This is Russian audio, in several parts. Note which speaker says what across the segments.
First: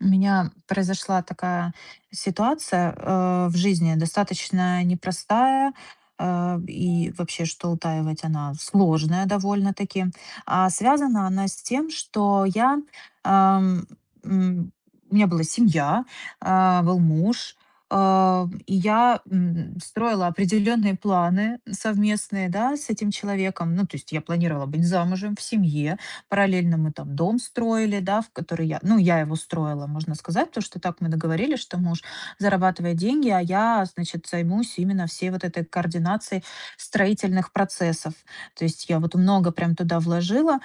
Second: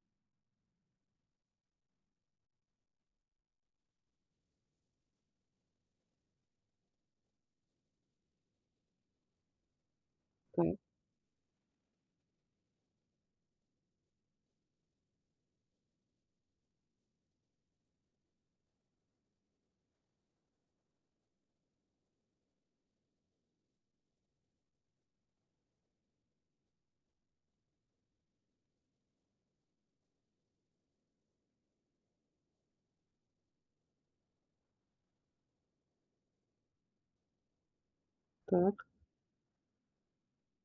Speaker 1: У меня произошла такая ситуация, в жизни, достаточно непростая, и вообще, что утаивать, она сложная довольно-таки. А
Speaker 2: Так,
Speaker 1: связана она с тем, что ам, м, у меня была семья, был муж, и я строила определенные планы совместные, да, с этим человеком. Ну, то есть я планировала быть замужем, в семье. Параллельно мы там дом строили, да, в который я его строила, можно сказать, потому что так мы договорились, что муж зарабатывает деньги, а я, значит, займусь именно всей вот этой координацией строительных процессов. То
Speaker 2: так,
Speaker 1: есть я вот много прям туда вложила,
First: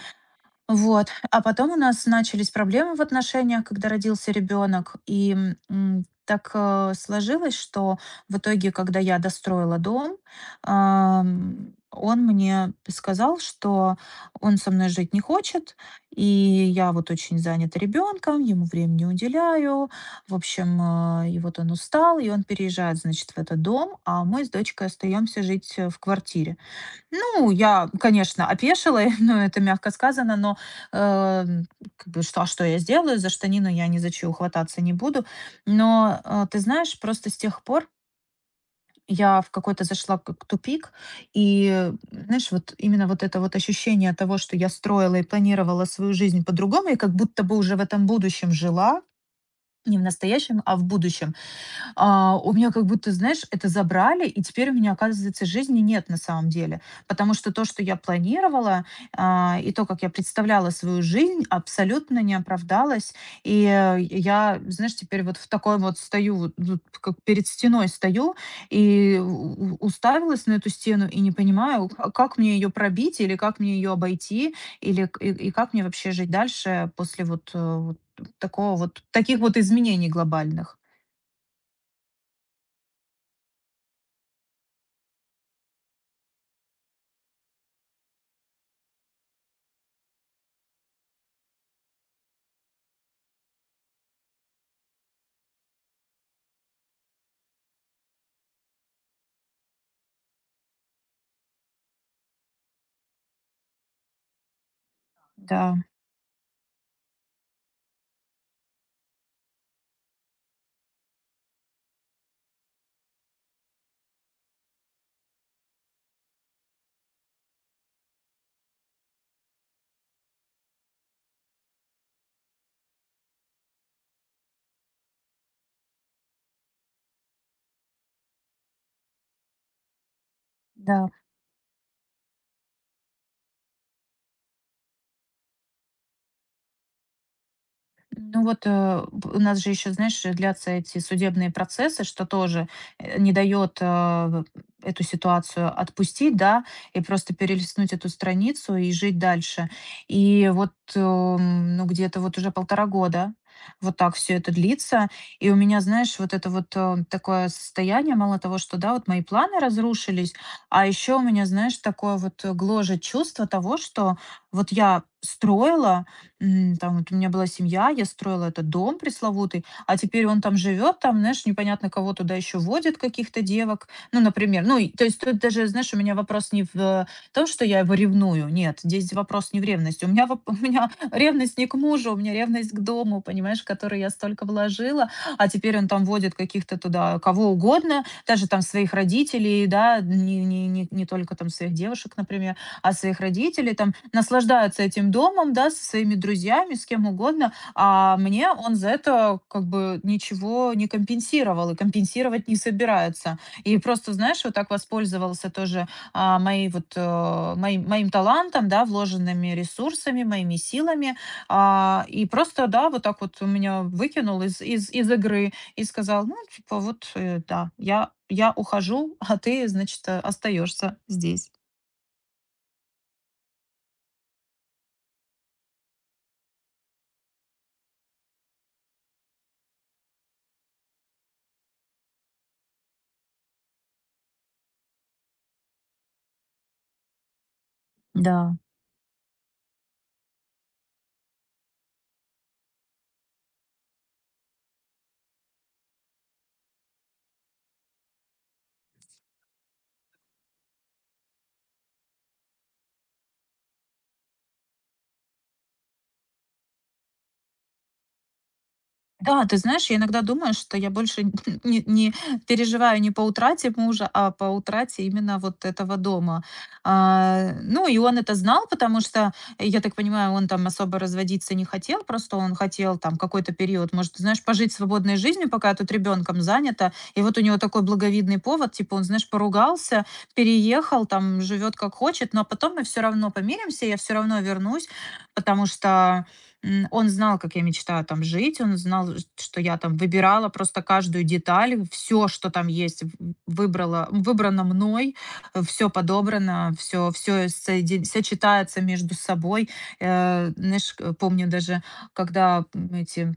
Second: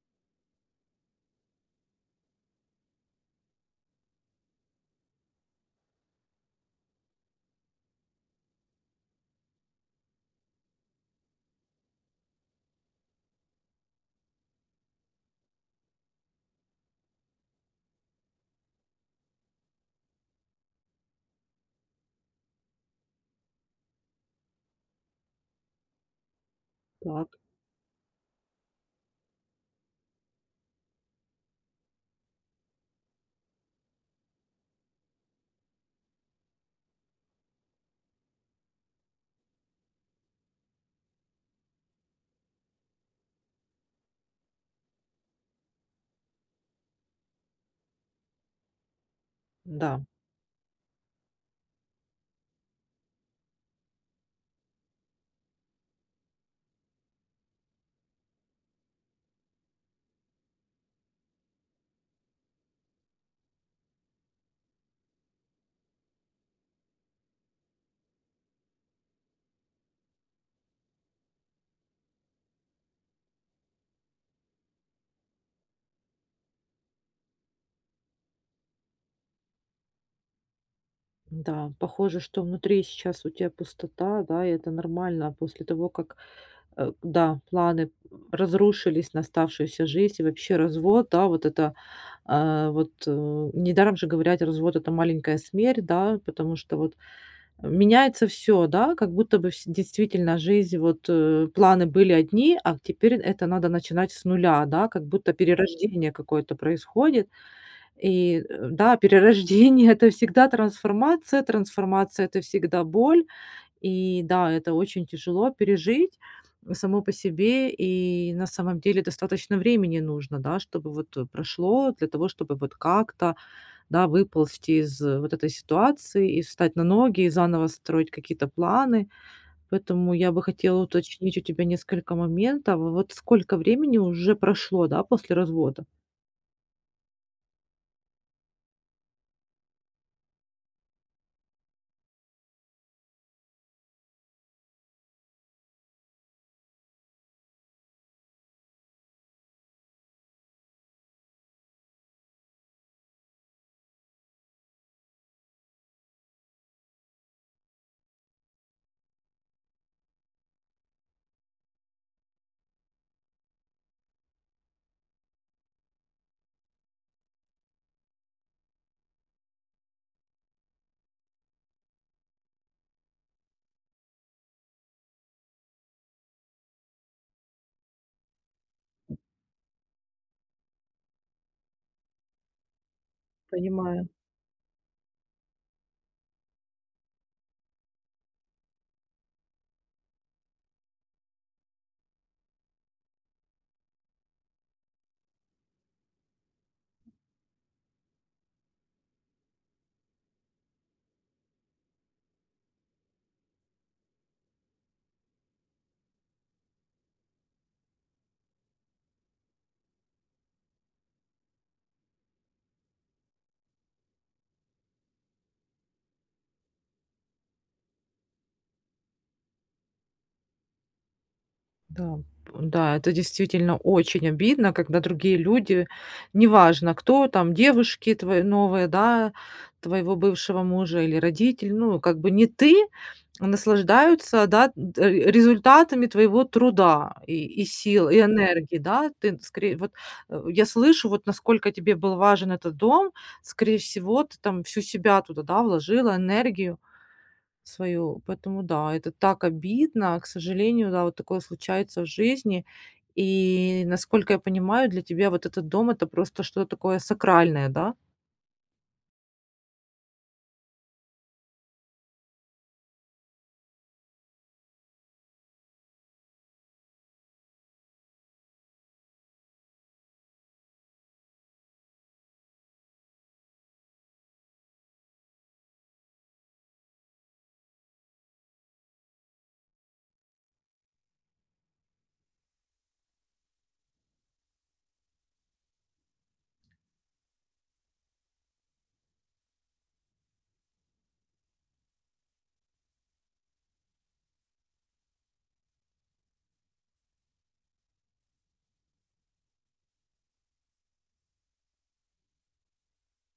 Speaker 1: вот. А потом у нас начались проблемы в отношениях, когда родился ребенок. И сложилось, что в итоге, когда я достроила дом, он мне сказал, что он со мной жить не хочет, и я вот очень занята ребенком, ему времени уделяю. В общем, и вот он устал, и он переезжает, значит, в этот дом, а мы с дочкой остаемся жить в квартире.
Speaker 2: так.
Speaker 1: Ну, я, конечно, опешила, но это мягко сказано, но, э, как бы, а что я сделаю? За штанину я ни за чью хвататься не буду. Но, ты знаешь, просто с тех пор я в какой-то зашла как тупик, и, знаешь, вот именно вот это вот ощущение того, что я строила и планировала свою жизнь по-другому, и как будто бы уже в этом будущем жила,
Speaker 2: Да,
Speaker 1: не в настоящем, а в будущем. У меня как будто, знаешь, это забрали, и теперь у меня, оказывается, жизни нет на самом деле. Потому что то, что я планировала, и то, как я представляла свою жизнь, абсолютно не оправдалось. И я, знаешь, теперь вот в такой вот стою, вот, тут как перед стеной стою, и уставилась на эту стену, и не понимаю, как мне ее пробить, или как мне ее обойти, и как мне вообще жить дальше после вот такого вот, таких вот изменений глобальных.
Speaker 2: да. Похоже, что внутри сейчас у тебя пустота, да, и это нормально после того, как, да, планы разрушились на оставшуюся жизнь, и вообще развод, да, вот это, недаром же говорят, развод- это маленькая смерть, да, потому что вот меняется все, да, как будто бы вс действительно жизнь, планы были одни, а теперь это надо начинать с нуля, да, как будто
Speaker 1: Да.
Speaker 2: перерождение какое-то происходит. Да, перерождение- это всегда трансформация, трансформация- это всегда боль. И да, это очень тяжело пережить само по себе. И на самом деле достаточно времени нужно, да, чтобы вот, прошло для того, чтобы вот как-то, да, выползти из, вот этой ситуации и встать на ноги, и заново строить какие-то планы. Поэтому я бы хотела
Speaker 1: Да,
Speaker 2: уточнить у тебя несколько моментов. Вот сколько времени уже прошло, да, после развода?
Speaker 1: ну вот, у нас же еще, знаешь, длятся эти судебные процессы, что тоже не дает эту ситуацию отпустить, да, и просто перелистнуть эту страницу и жить дальше. И вот, ну где-то вот уже полтора года вот так все это длится. И у меня, знаешь, вот это вот такое состояние, мало того, что, да, вот мои планы разрушились, а еще у меня, знаешь, такое вот гложет чувство того, что вот я строила. Там вот у меня была семья, я строила этот дом пресловутый, а теперь он там живет, там, знаешь, непонятно кого туда еще водят, каких-то девок, ну, например. Ну, и, то есть тут даже, знаешь, у меня вопрос не в том, что я его ревную, нет, здесь вопрос не в ревности. У меня, у меня ревность не к мужу, у меня ревность к дому, понимаешь, в который
Speaker 2: Понимаю.
Speaker 1: я столько вложила, а теперь он там водит каких-то туда кого угодно, даже там своих родителей, да, не только там своих девушек, например от своих родителей, там, наслаждаются этим домом, да, со своими друзьями, с кем угодно, а мне он за это как бы ничего не компенсировал и компенсировать не собирается. И просто, знаешь, вот так воспользовался тоже моей вот, моим талантом, да, вложенными ресурсами, моими силами, и просто, да, вот так вот у меня выкинул из, из, из игры и сказал, ну, типа, вот, да, я ухожу, а ты, значит, остаешься здесь.
Speaker 2: Да, да, это действительно очень обидно, когда другие люди, неважно кто там, девушки твои новые, да, твоего бывшего мужа или родитель, ну, как бы не ты, наслаждаются, да, результатами твоего труда и сил, и
Speaker 1: Да.
Speaker 2: энергии, да, ты скорее, я слышу, вот насколько тебе был важен этот дом, скорее всего, ты там всю себя туда, да, вложила, энергию, свою. Поэтому да, это так обидно. К сожалению, да, вот такое случается в жизни. И, насколько я понимаю, для тебя вот этот дом- это просто что-то такое сакральное, да?
Speaker 1: Да, ты знаешь, я иногда думаю, что я больше не переживаю не по утрате мужа, а по утрате именно вот этого дома. А, ну, и он это знал, потому что, я так понимаю, он там особо разводиться не хотел, просто он хотел там какой-то период, может, знаешь, пожить свободной жизнью, пока я тут ребенком занята. И вот у него такой благовидный повод, типа он, знаешь, поругался, переехал, там живет как хочет, но потом мы все равно помиримся, я все равно вернусь, потому что он знал, как я мечтаю там жить, он знал, что я там выбирала просто каждую деталь, все, что там есть, в выбрала выбрано мной, все подобрано, все, все соедин всё читается между собой. Знаешь, к помню даже, когда, эти,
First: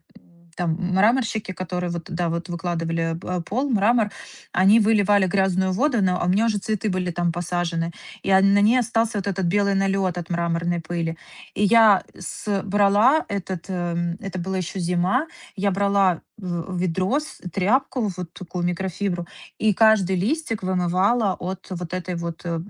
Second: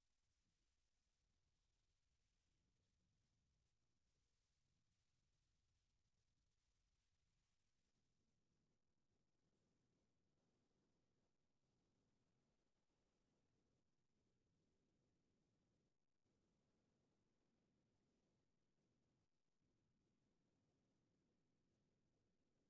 Speaker 1: там мраморщики, которые вот, да, вот выкладывали б пол, мрамор, они выливали грязную воду, но а у меня уже цветы были там посажены, и, на ней остался вот этот белый налет от мраморной пыли. И я с брала этот, это была еще зима, я брала в ведро, с тряпку, вот такую микрофибру, и каждый листик вымывала от вот этой вот, э,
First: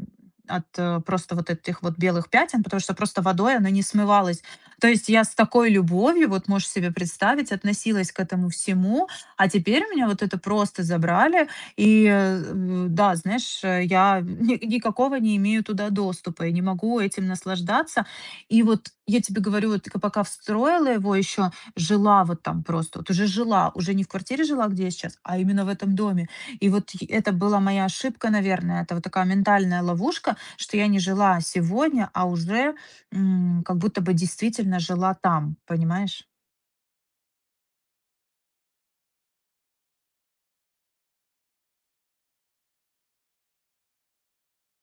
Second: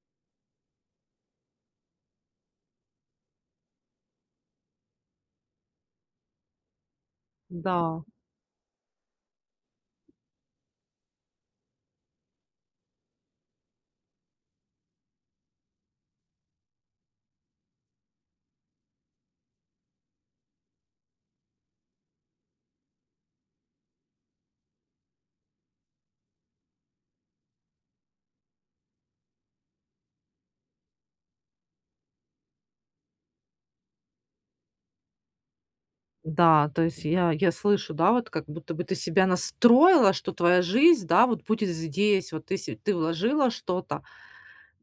Speaker 1: от э, просто вот этих вот белых пятен, потому что просто водой оно не смывалось. То есть я с такой любовью, вот можешь себе представить,
Speaker 2: Да.
Speaker 1: относилась к этому всему, а теперь у меня вот это просто забрали, и да, знаешь, я никакого не имею туда доступа и не могу этим наслаждаться, и вот я тебе говорю, вот к пока встроила его еще, жила вот там просто, вот уже жила, уже не в квартире жила, где я сейчас, а именно в этом доме. И вот это была моя ошибка, наверное, это вот такая ментальная ловушка, что я не жила сегодня, а уже как будто бы действительно жила там, понимаешь?
Speaker 2: Да, то есть я слышу, да, вот как будто бы ты себя настроила, что твоя жизнь, да, вот будет здесь, вот ты се ты вложила что-то.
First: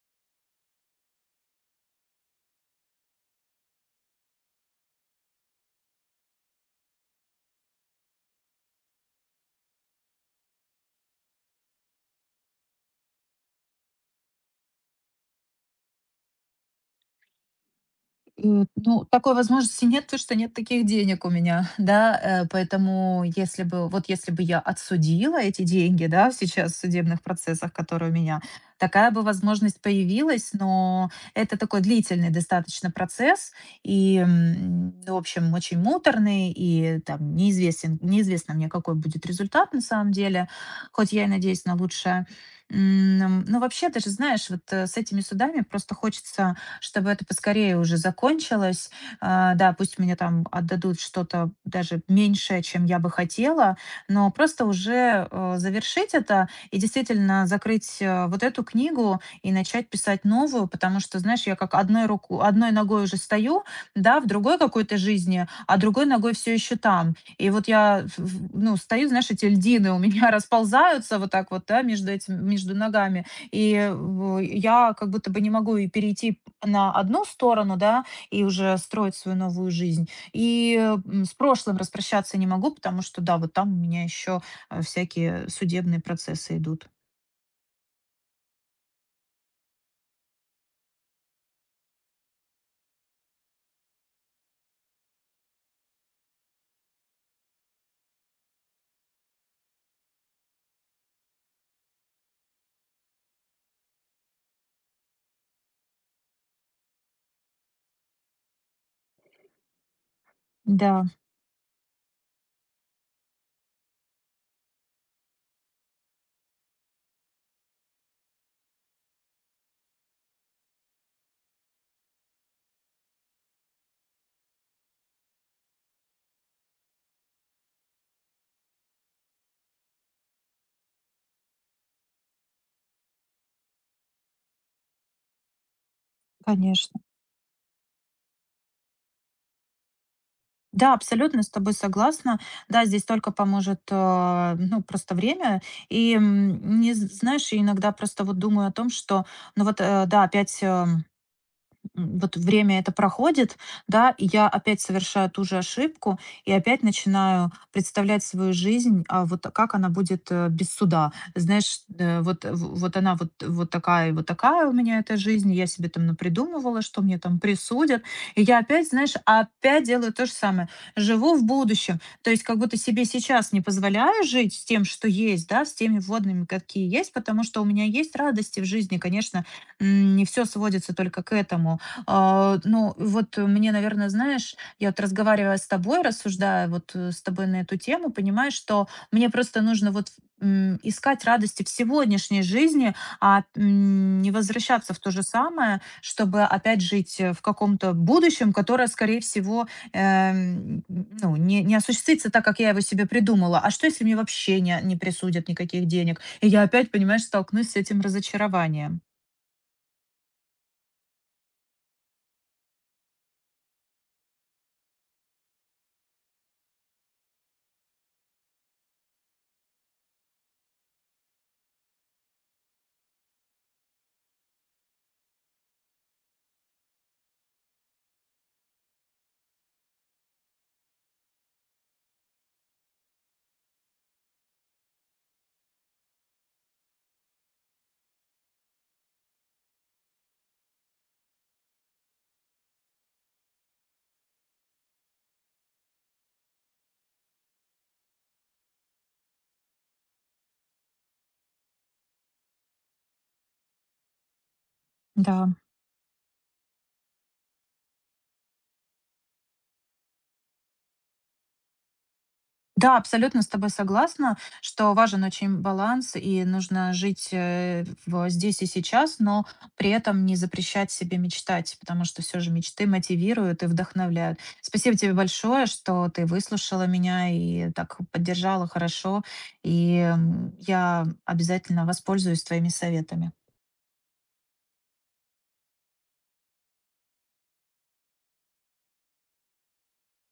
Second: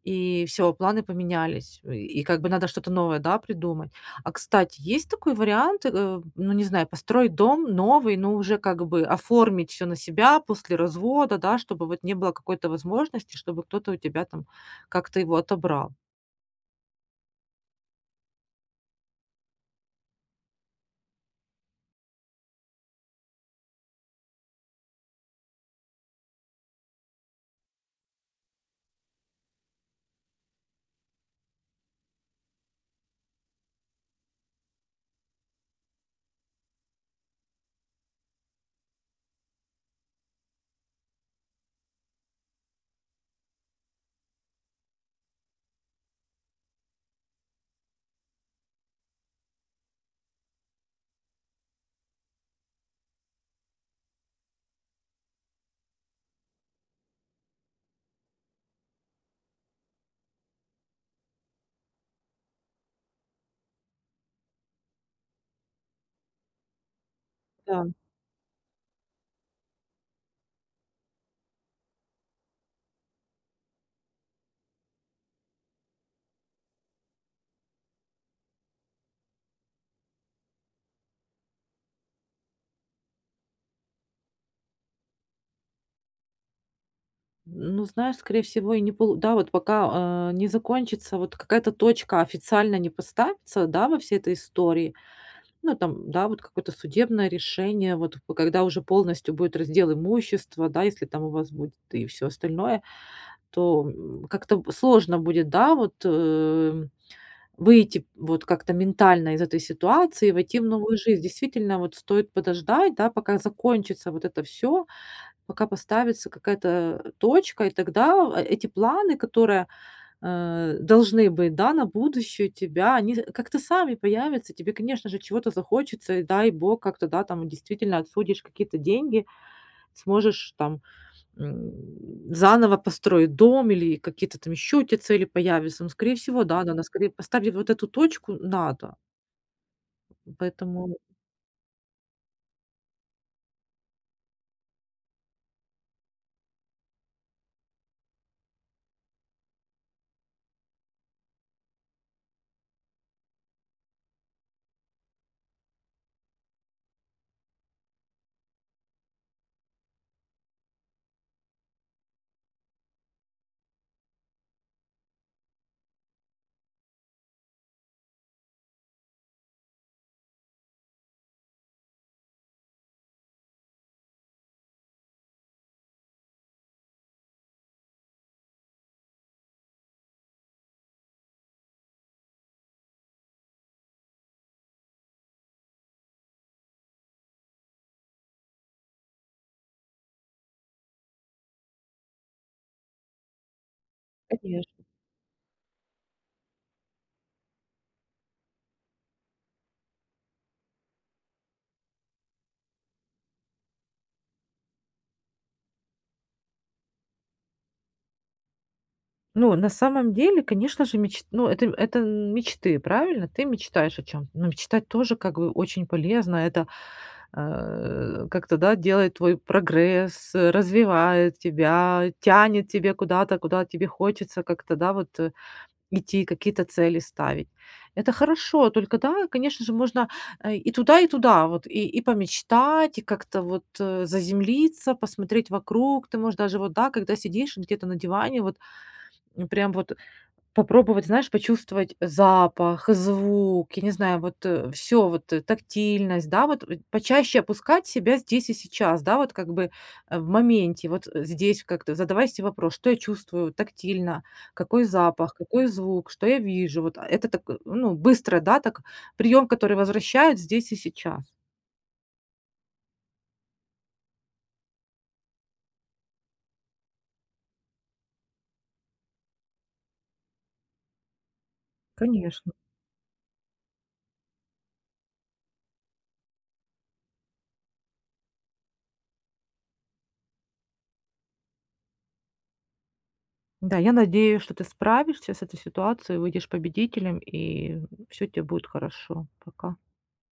Speaker 2: И все планы поменялись. И как бы надо что-то новое, да, придумать. А, кстати, есть такой вариант, ну, не знаю, построить дом новый, но уже как бы оформить все на себя после развода, да, чтобы вот не было какой-то возможности, чтобы кто-то у тебя там как-то его отобрал.
Speaker 1: Ну, такой возможности нет, потому что нет таких денег у меня, да. Поэтому если бы вот если бы я отсудила эти деньги, да, сейчас в судебных процессах, которые у меня, такая бы возможность появилась, но это такой длительный достаточно процесс и, в общем, очень муторный, и там неизвестен неизвестно мне, какой будет результат на самом деле, хоть я и надеюсь на лучшее. Но вообще, даже знаешь, с этими судами просто хочется, чтобы это поскорее уже закончилось. Да, пусть мне там отдадут что-то даже меньшее, чем я бы хотела, но просто уже завершить это и действительно закрыть вот эту книгу и начать писать новую, потому что, знаешь, я как одной руку, одной ногой уже стою, да, в другой какой-то жизни, а другой ногой все еще там. И вот
Speaker 2: Да.
Speaker 1: ну, стою, знаешь, эти льдины у меня расползаются вот так вот, да, между этим, между ногами, и в я как будто бы не могу и перейти на одну сторону, да, и уже строить свою новую жизнь. И, с прошлым распрощаться не могу, потому что, да, вот там у меня еще, всякие судебные процессы идут.
Speaker 2: Ну, знаешь, скорее всего, и не полу да, вот пока, не закончится, вот какая-то точка официально не поставится, да, во всей этой истории. Ну, там, да, вот какое-то судебное решение, вот п когда уже полностью будет раздел имущества, да, если там у вас будет и все остальное, то, м, как-то б сложно будет, да, выйти вот как-то ментально из этой ситуации и войти в новую
Speaker 1: Да,
Speaker 2: жизнь. Действительно, вот стоит подождать, да, пока закончится вот это все, пока поставится какая-то точка, и тогда, эти планы, которые должны быть, да, на будущее тебя, они как-то сами появятся, тебе, конечно же, чего-то захочется, и дай бог, как-то, да, там действительно отсудишь какие-то деньги, сможешь там, м, заново построить дом или какие-то там еще у тебя цели появятся. Ну, скорее всего, да, надо
Speaker 1: конечно.
Speaker 2: скорее поставить вот эту точку, надо. Поэтому,
Speaker 1: Да, абсолютно с тобой согласна. Да, здесь только поможет, ну, просто время. И, м, не з знаешь, я иногда просто вот думаю о том, что, ну вот, да, вот время это проходит, да, и я опять совершаю ту же ошибку, и опять начинаю представлять свою жизнь, а вот как она будет без суда. Знаешь, вот, вот она вот, вот такая, и вот такая у меня эта жизнь, я себе там напридумывала, что мне там присудят, и я опять, знаешь, опять делаю то же самое. Живу в будущем, то есть как будто себе сейчас не позволяю жить с тем, что есть, да, с теми водными, какие есть, потому что у меня есть радости в жизни, конечно, не все сводится только к этому, ну, вот мне, наверное, знаешь, я вот разговаривая с тобой, рассуждая с тобой на эту тему, понимаю, что мне просто нужно вот искать радости в сегодняшней жизни, не
Speaker 2: конечно.
Speaker 1: возвращаться в то же самое, чтобы опять жить в каком-то будущем, которое, скорее всего, ну, не осуществится так, как я его себе придумала. А что, если мне вообще не присудят никаких денег? И я опять, понимаешь, столкнусь с этим разочарованием.
Speaker 2: Ну, на самом деле, конечно же, меч ну, это мечты, правильно? Ты мечтаешь о чем, то Но мечтать тоже как бы очень полезно. Это, как-то, да, делает твой прогресс, развивает тебя, тянет тебе куда-то, куда тебе хочется как-то, да, идти, какие-то цели ставить. Это хорошо, только, да, конечно же, можно, и туда вот, и помечтать, и как-то вот, заземлиться, посмотреть вокруг. Ты можешь даже вот, да, когда сидишь где-то на диване, вот, прям вот попробовать, знаешь, почувствовать запах, звук, я не знаю, вот, все, вот, тактильность, да, вот, почаще опускать себя здесь и сейчас, да, вот как бы, в моменте, вот, здесь как-то задавай себе вопрос: "Что я чувствую тактильно? Какой запах?
Speaker 1: Да.
Speaker 2: Какой звук? Что я вижу?" Вот, а, это так, ну, быстро, да, так прием, который возвращает здесь и сейчас.
Speaker 1: Да, абсолютно с тобой согласна, что важен очень баланс и нужно жить в здесь и сейчас, но при этом не запрещать себе мечтать, потому что все же
Speaker 2: Конечно.
Speaker 1: мечты мотивируют и вдохновляют. Спасибо тебе большое, что ты выслушала меня и так поддержала хорошо, и я обязательно воспользуюсь твоими советами.
Speaker 2: Да, я надеюсь, что ты справишься с этой ситуацией, выйдешь победителем, и все тебе будет хорошо. Пока.